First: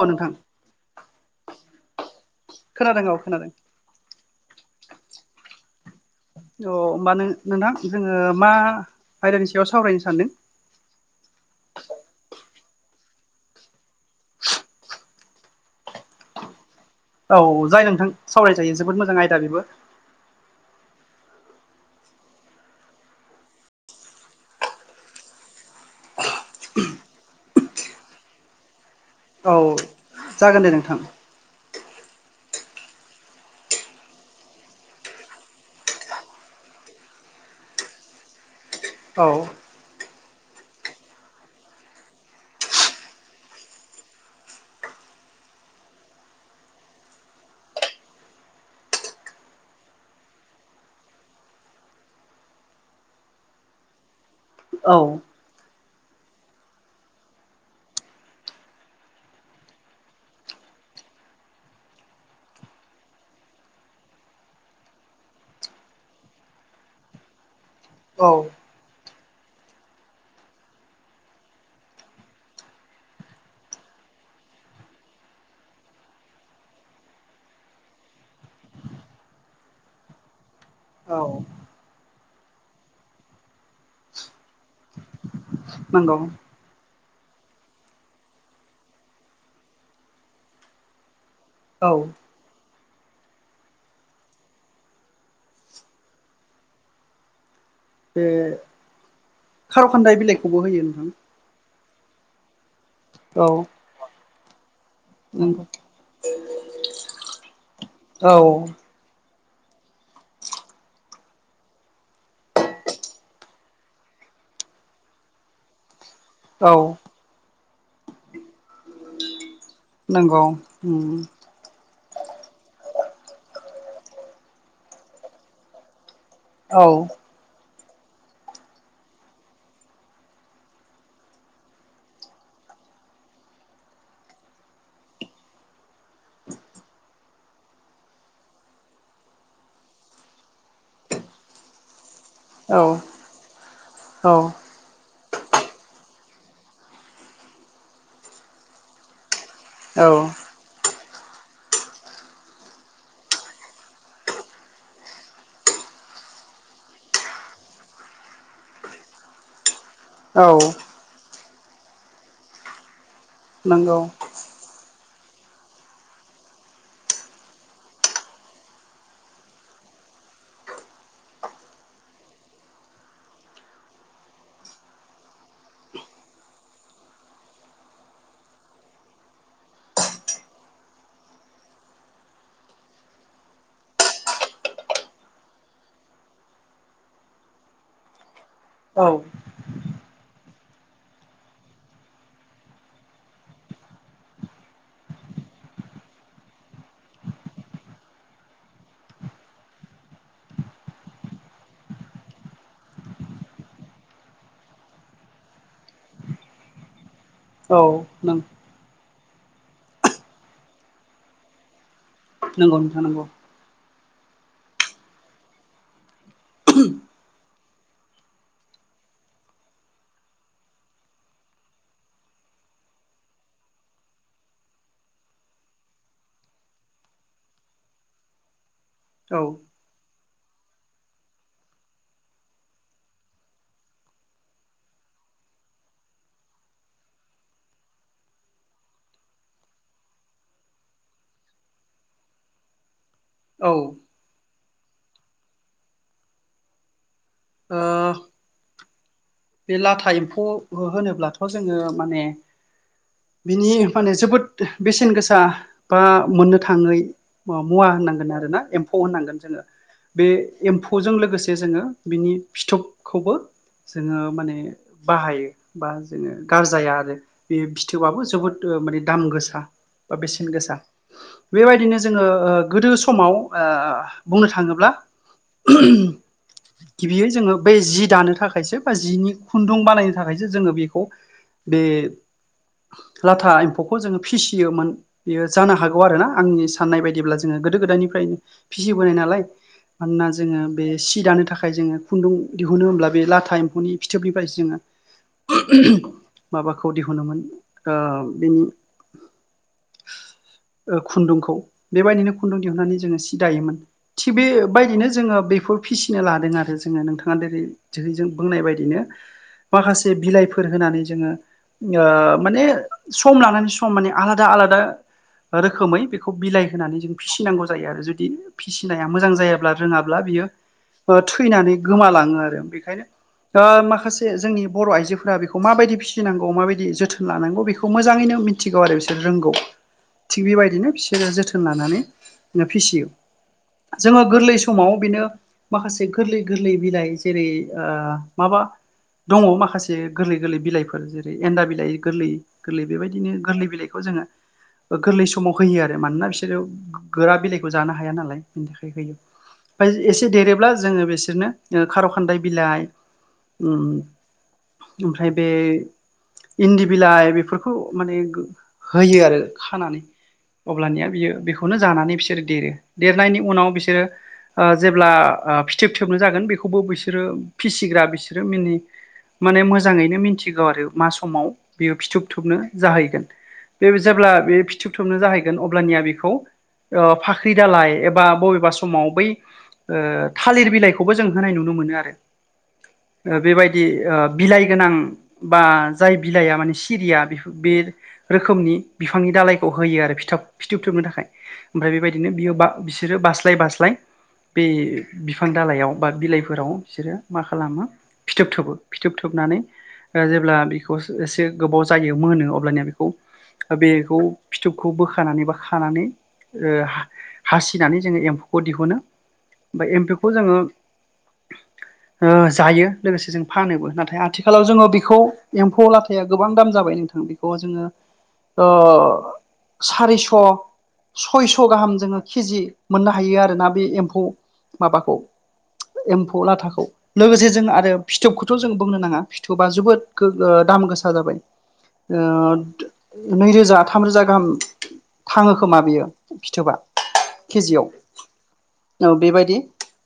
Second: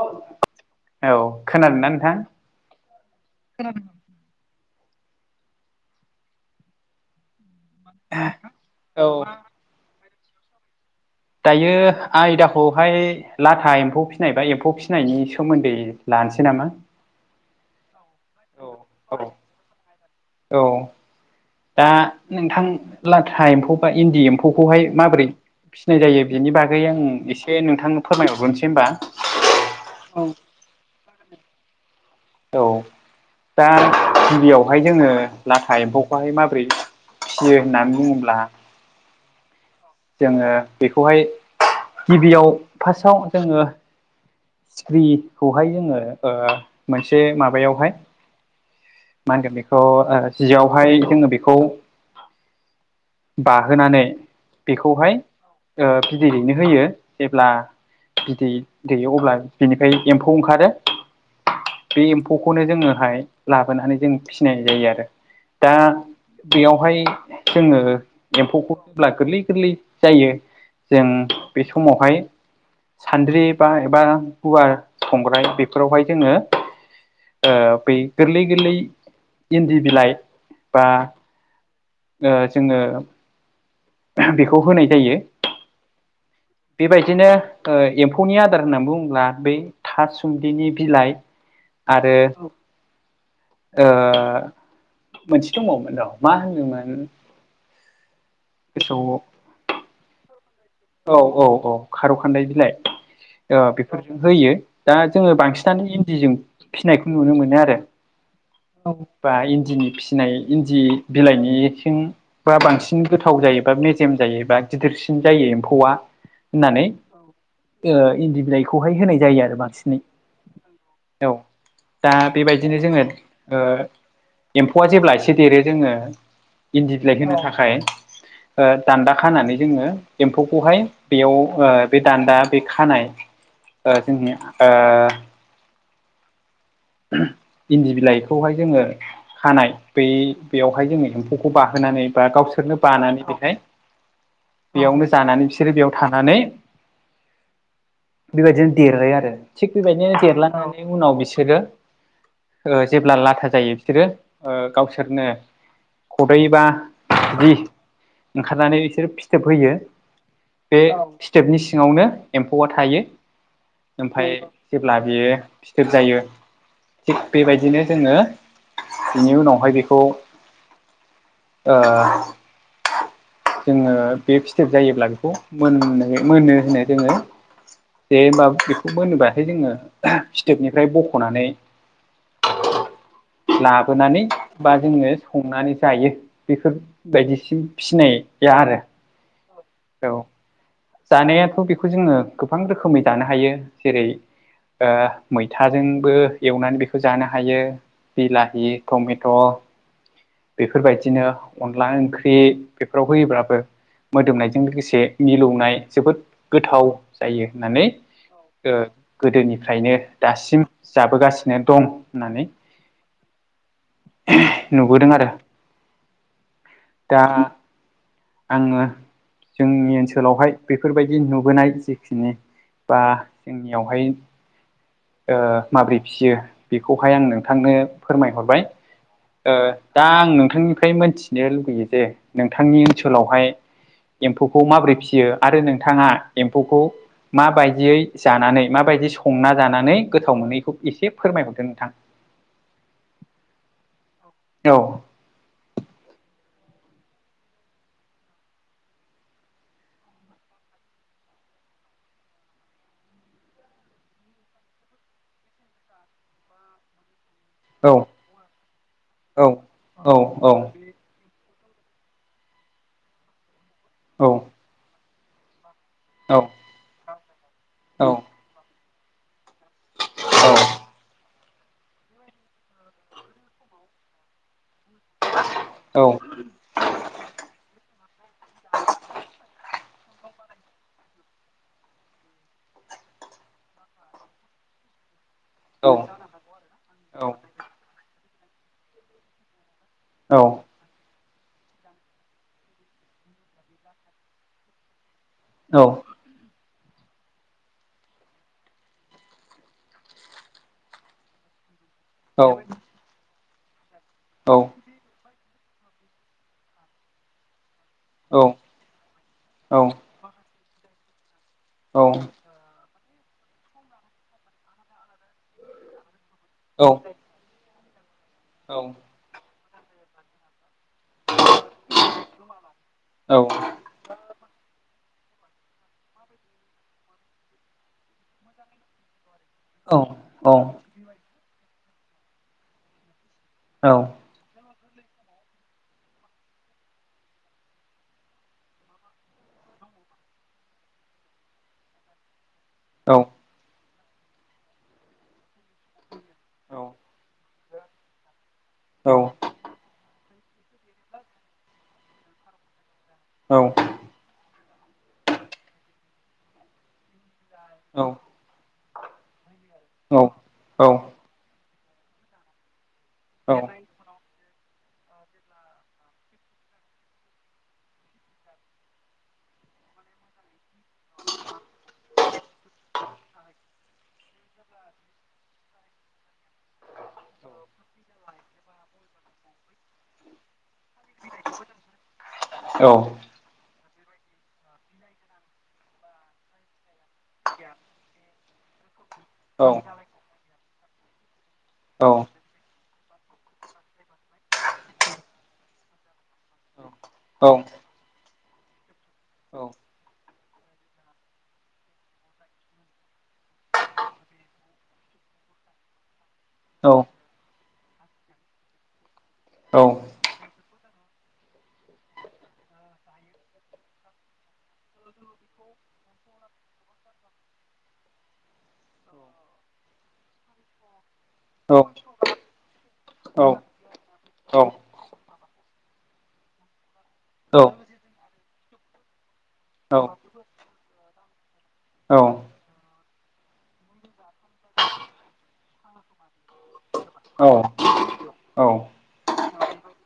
औ नोंथां औ खोनादोंना नोंथां खोनादों औ खोनादों। औ ओमबा नों नोंथां जोंङो मा औ आयदानि सा याव सावरायनो सानदों? दायो आयदाखौहाय लाथा एम्फौ फिनाय बा एम्फौ फिनायनि सोमोन्दै लानोसै नामा? औ जायो नोंथां सावरायजायो जोबोद मोजां आयदा बेबो। औ दा नोंथां लाथा एम्फौ बा इन्दि एम्फौखौहाय माब्रै फिनाय जायो बिनि बागै आं एसे नोंथांनो फोरमाय हरग्रोनोसै होमबा। औ जागोन दे नोंथां। औ दा गिबियावहाय जोङो लाथा एम्फौखौहाय माब्रै फियो होनना बुङोब्ला औ जोङो बेखौहाय गिबियाव फाष्टआव जोङो सिख्रिखौहाय जोङो ओ मोनसे माबायावहाय मा होनगोन बेखौ ओ जियावहाय जोङो बेखौ बाहोनानै औ बेखौहाय ओ बिदै दैनो होयो। जेब्ला बिदै दैयो अब्ला बिनिफ्राय एम्फौ ओंखारो बे एम्फौखौनो जोङोहाय लाबोनानै जों फिनाय जायो आरो। दा बेयावहाय जोङो औ एम्फौखौ जेब्ला गोरलै गोरलै जायो जों बे समावहाय सान्द्रि बा एबा गुवार संग्राय बेफोरावहाय जोङो ओ बै गोरलै गोरलै इन्दि बिलाइ बा औ ओ जोङो बेखौ होनाय जायो। नंगौ। बेबायदिनो ओ एम्फौनि आदार होननानै बुङोब्ला बै थासुम्लिनि बिलाइ औ आरो ओ मोनसे दंबावोमोन र' मा होनदोंमोन बे [unintelligible] खार'खान्दाय बिलाइखौबो होयो। नोंथां औ औ औ खार' खान्दाय बिलाय औ ओ बेफोर होयो दा जोङो नंगौ बांसिनानो इन्दिजों फिनायखौ नुनो मोनो आरो। औ बाहाय इन्दिनि फिनाय इन्दि बिलाइनिथिं बा बांसिन गोथाव जायोबा मेजेम जायोबा गिदिरसिन जायो एम्फौ औवा औ होनानै ओ इन्दि बिलाइ खौहाय होनाय जायो आरो बांसिनै, नंगौ औ। दा बेबायदिनो जोङो एम्फौआ ओ जेब्ला एसे देरो जोङो औ इन्दि बिलाइ होनो थाखाय ओ दान्दा खानानै जोङो एम्फौ खौहाय बेयाव बे दान्दा बे खानाय ओ जोंनि ओ इन्दि बिलाइखौहाय जोङो खानाय बै बेवहाय जोङो एम्फौखौ बाहोनानै बा गावसोर फोरनो औ बानानै बेहाय औ बेयावनो जानानै बिसोरो बेयाव थानानै बेबायदिनो देरो आरो थिग औ बेबायदिनो देरलांनानै उनाव बिसोरो ओ जेब्ला लाथा जायो बिसोरो ओ गावसोरनो खदै बा जि ओंखारनानै बिसोर फिथोब होयो। औ बै फिथोबनि सिङावनो एम्फौआ थायो नंगौ ओमफाय जेब्ला बेयो फिथोब जायो थिग बेबायदिनो जोङो बिनि उनावहाय बेखौ ओ जोङो बे फिथोब जायोब्ला बेखौ मोननो मोनहोनो जोङो बेे माबा बेखौ मोनबाथाय जोङो फिथोब निफ्राय बख'नानै लाबोनानै बा जोङो संनानै जायो बेफोर बायदिसि फिनाया आरो औ औ जानायाथ' बेखौ जोङो गोबां रोखोमै दानो हायो जेरै ओ मैथाजोंबो एवनानै बेखौ जानो हायो बिलाहि टमेट' बेफोरबायदिनो अनला ओंख्रि बेफोराव होयोब्लाबो मोदोमनायजों लोगोसे मिलौनाय जोबोद गोथाव जायो औ होननानै ओ गोदोनिफ्रायनो दासिम जाबोगासिनो दं होननानै नंगौ नोंथां नंगौ बोदों आरो दा आङो जोंनि ओनसोलावहाय बेफोरबायदि नुबोनाय जिखिनि बा जोंनियावहाय ओ माबोरै फियो बेखौहाय आं नोंथांनो फोरमायहरबाय औ ओ दा आं नोंथांनिफ्राय मोनथिनो लुगैयो जे नोंथांनि ओनसोलावहाय एम्फौखौ माबोरै फियो आरो नोंथाङा एम्फौखौ माबायदियै जानानै माबायदि संना जानानै गोथाव मोनो एखौ एसे फोरमायहरदों नोंथां औ औ ओ बे लाथा एम्फौ होनोब्लाथ' जोङो माने बिनि माने जोबोद बेसेन गोसा बा मोननो थाङै मुवा होननांगोन आरो ना एम्फौ होननांगोन औ जोङो औ बे एम्फौ खौ लोगोसे जोङो बिनि फिथोबखौबो जोङो औ माने बाहायो बा जोङो औ गार जाया आरो बे फिथोबाबो जोबोद ओ माने दाम गोसा बा बेसेन गोसा बेबायदिनो जोङो ओ गोदो समाव ओ बुंनो थाङोब्ला गिबियै जोङो बै जि दानो थाखायसो बा जिनि खुन्दुं बानायनो थाखायसो जोङो बेखौ बे लाथा एम्फौखौ जोङो फिसियोमोन बेयो जानो हागौ आरोना आंनि साननाय औ बायदिब्ला जोङो गोदो गोदायनिफ्रायनो फिसिबोनाय नालाय मानोना औ जोङो बे सि दानो थाखाय जोङो खुन्दुं दिहुनो होनब्ला बे लाथा एम्फौ ननि फिथोबनि बायदि जोङो औ माबाखौ दिहुनोमोन ओ बेनि ओ खुन्दुंखौ बेबायदिनो खुन्दुं दिहुननानै जोङो सि दायोमोन थिग औ बेबायदिनो जोङो बेफोर फिसिना लादों आरो जोङो नोंथाङा जेरै जों बुंनाय बायदिनो माखासे बिलाइ फोर होनानै जोङो ओ माने सम लानानै सम माने आलादा -आलादा रोखोमै बेखौ बिलाइ होनानै जों फिसिनांगौ जायो आरो जुदि फिसिनाया मोजां जायाब्ला रोङाब्ला बियो ओ थैनानै गोमालाङो आरो बेखायनो औ दा माखासे जोंनि बर' आइजोफोरा बेखौ माबायदि फिसिनांगौ माबायदि जोथोन लानांगौ बेखौ मोजाङैनो मि मिथिगौ आरो बिसोर रोंगौ थिग बेबायदिनो बिसोरो जोथोन लानानै फिसियोनो जोङो गोरलै समाव बेनो माखासे गोरलै -गोरलै बिलाइ जेरै ओ माबा दङ माखासे गोरलै -गोरलै बिलाइफोर जेरै एन्न्दा बिलाइ गोरलै गोरलै बेबायदिनो गोरलै बिलाइ बखौ जोङो गोरलै समाव होयो आरो मानोना बिसोरो गोरा बिलाइखौ जानो हाया नालाय ओमफ्राय एसे देरोब्ला जोङो बिसोरनो ओ खार' खान्दाय बिलाइ अम ओमफ्राय बे इन्दि बिलाइ बेफोर खौ माने होयो आरो खानानै अब्लानिया बियो बेखौ बेखौनो जानानै बिसोरो देरो देरनायनि उनाव बिसोरो ओ जेब्ला ओ फिथोब थोबनो जागोन बेखौबो बिसोरो फिसिग्रा बिसोरो मिनि माने मोजाङैनो मिन्थिगौ आरो मा समाव बेयो फिथोब थुबनो जाहैगोन बे जेब्ला बे फिथोब थोबनो जाहैगोन अब्लानिया बेखौ ओ फाख्रि दालाय एबा बबेबा समाव बै ओ थालिर बिलाइखौबो जों होनाय नुनो मोनो आरो औ ओ बेबायदि ओ बिलाइ गोनां बा जाय बिलाइया माने सिरिया बे रोखोमनि बिफांनि दालायखौ होयो आरो फिथाब फिथोब थोबनो थाखाय ओमफ्राय बेबायदिनो बियो बा बिसोरो बा स्लाय-बास्लाय बे बिफां दालायाव बा बिलाइफोराव बिसोरो मा खालामो फिथोब थोबो फिथोब थोबनानै ओ जेब्ला बेखौ एसे गोबाव जायो मोनो अब्लानिया बेखौ बेखौ फिथोबखौ बोखानानै बा खानानै ओ हासिनानै जोङो एम्फौखौ दिहुनो ओमफ्राय एम्फौखौ जोङो ओ जायो लोगोसे जों फानोबो नाथाय आथिखालाव जोङो बेखौ एम्फौ लाथाया गोबां दाम जाबाय नोंथां [unintelligible] ओ सारिस' सयस' गाहाम जोङो केजि मोननो हायो आरोना बे एम्फौ माबाखौ एम्फौ लाथाखौ लोगोसे जों आरो फिथोबखौथ' जों बुंनो नाङा थोबा जोबोद दाम गोसा जाबाय ओ नैरोजा थामरोजा गाहाम थाङो खोमा बियो फिथोबा केजिआव औ बेबायदि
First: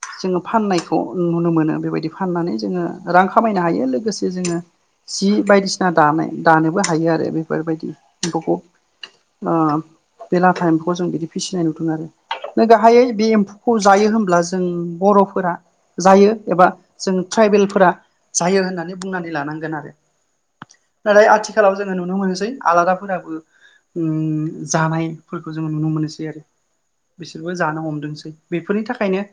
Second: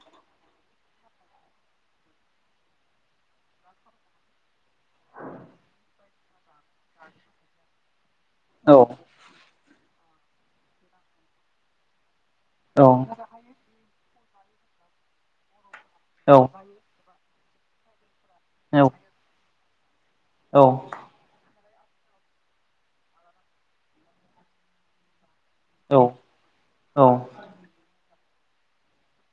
जोङो फाननायखौ नुनो मोनो बेबायदि बिदि फाननानै जोङो रां खामायनो हायो लोगोसे जोङो जि बायदिसिना दानाय दानोबो हायो आरो बेफोरबायदि एम्फौखौ ओ बे लाथा एम्फखौ जों बिदि फिसिनाय नुदों आरो गाहायै बे एम्फौखौ जायो होनब्ला जों बर'फोरा जायो एबा जों ट्राइबेलफोरा जायो होननानै बुंनानै लानांगोन आरो औ नाथाय आथिखालाव जोङो नुनो मोनसै आलादाफोराबो‌ अम जानाय फोरखौ जोङो नुनो मोनसै आरो बि बिसोरबो जानो हमदोंसै बेफोरनि थाखायनो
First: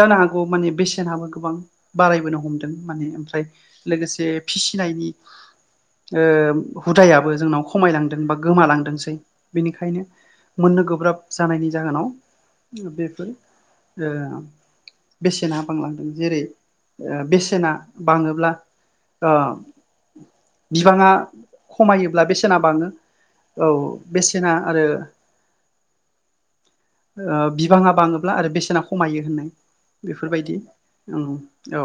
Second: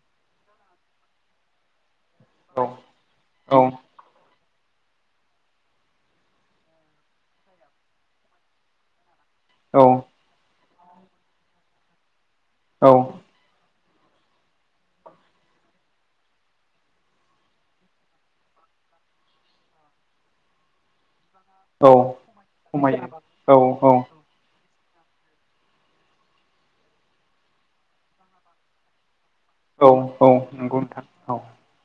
जानो हागौ माने बेसेनाबो गोबां बारायबो हम हमदों माने ओमफ्राय लोगोसे फिसिनायनि ओ हुदायाबो जोंनाव खमायलांदों बा गोमालांदोंसै बेनिखायनो औ मोननो गोब्राब जानायनि जाहोनाव औ बेफोर ओ बेसेना बांलांदों जेरै बेसेना बाङोब्ला ओ बिबाङा औ खमायोब्ला बेसेना बाङो औ बेसेना आरो ओ बिबाङा बाङोब्ला आरो बेसेना खमायो होनो औ औ बेफोरबायदि नंगौ नोंथां औ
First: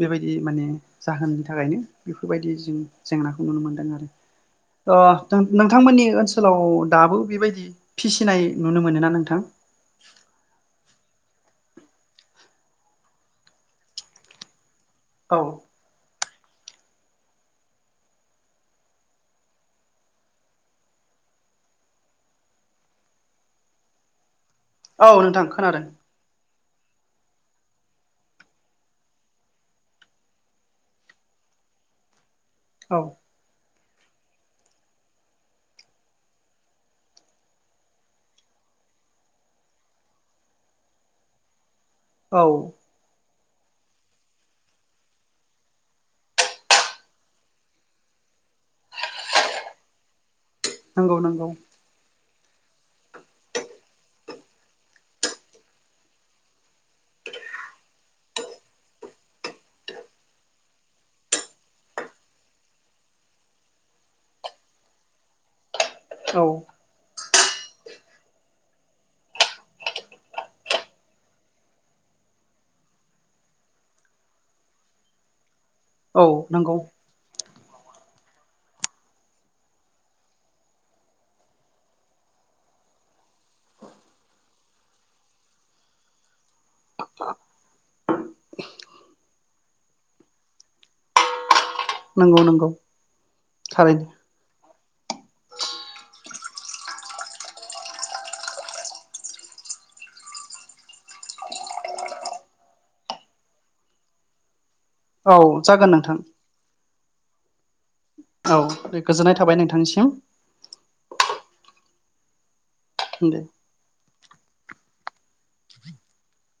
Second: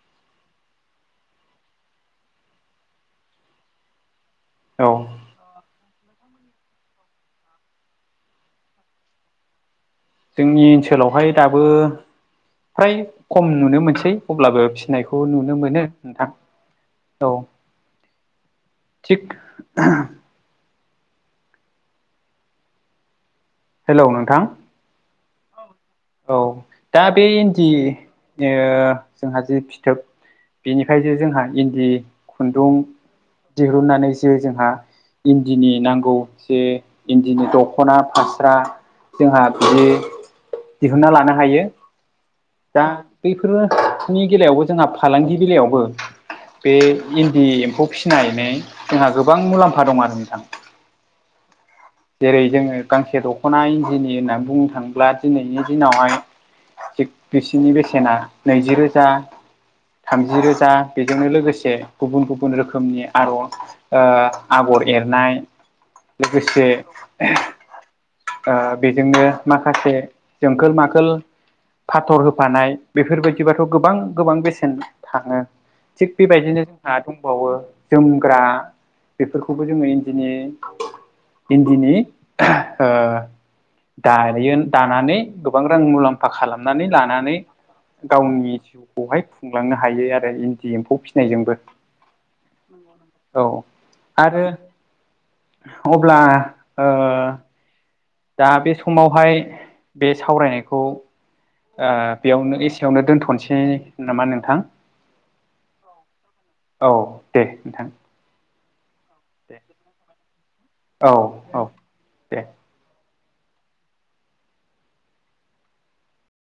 बेबायदि माने जाहोननि थाखायनो बेफोरबायदि जों जेंनाखौ नुनो मोनदों आरो औ ओ नोंथांमोननि ओनसोलाव दाबो बेबायदि फिसिनाय नुनो मोनो ना नोंथां जोंनि ओनसोलावहाय दाबो फ्राय खम नुनो मोनसै अब्लाबो फिसिनायखौ खौ औ नुनो मोनो नोंथां औ थिक हेलौ नोंथां औ नोंथां खोनादों औ दा बे इन्दि ओ जोंहा जि फिथोब बेनिफ्राय जे जोंहा इन्दि खुन्दुं औ दिहुननानैसो जोंहा इन्दिनि नांगौ जे इन्दिनि दख'ना फास्रा जोंहा बिदि दिहुनन्ना लानो हायो औ दा बैफोरनि बेलायावबो जोंहा फालांगि बेलायावबो बे इन्दि एम्फौ फिसिनानै जोंहा गोबां मुलाम्फा दं आरो नोंथां नंगौ नंगौ जेरै जोङो गांसे दख'ना इन्जिनि होननानै बुंनो थाङोब्ला दिनैनि दिनावहाय बिसिनि बेसेना नैजि रोजा थामजि रोजा बेजोंनो लोगोसे गुबुन गुबुन रोखोमनि आर' आगर एरनाय औ लोगोसे बेजोंनो माखासे जोंखोल माखोल फाथर होफानाय बेफोरबायदिबाथ' गोबां गोबां बेसेन थाङो थिग औ बेबायदिनो नंगौ जोंहा दंबावो जोमग्रा बेफोरखौबो जोङो इन्दिनि इन्दिनि ओ दायो दानानै गोबां रां मुलाम्फा सफा खालामनानै लानानै गावनि जिउखौहाय खुंलांनो हायो आरो इन्दि एम्फौ फिसिनायजोंबो नंगौ नंगौ औ थारैनो आरो अब्ला ओ दा बे समावहाय बे सावरायनायखौ बेयावनो एसेयावनो दोनथ'नोसैनामा नोंथां औ जागोन नोंथां औ दे नोंथां औ गोजोननाय दे। थाबाय नोंथांनिसिम औ औ दे ो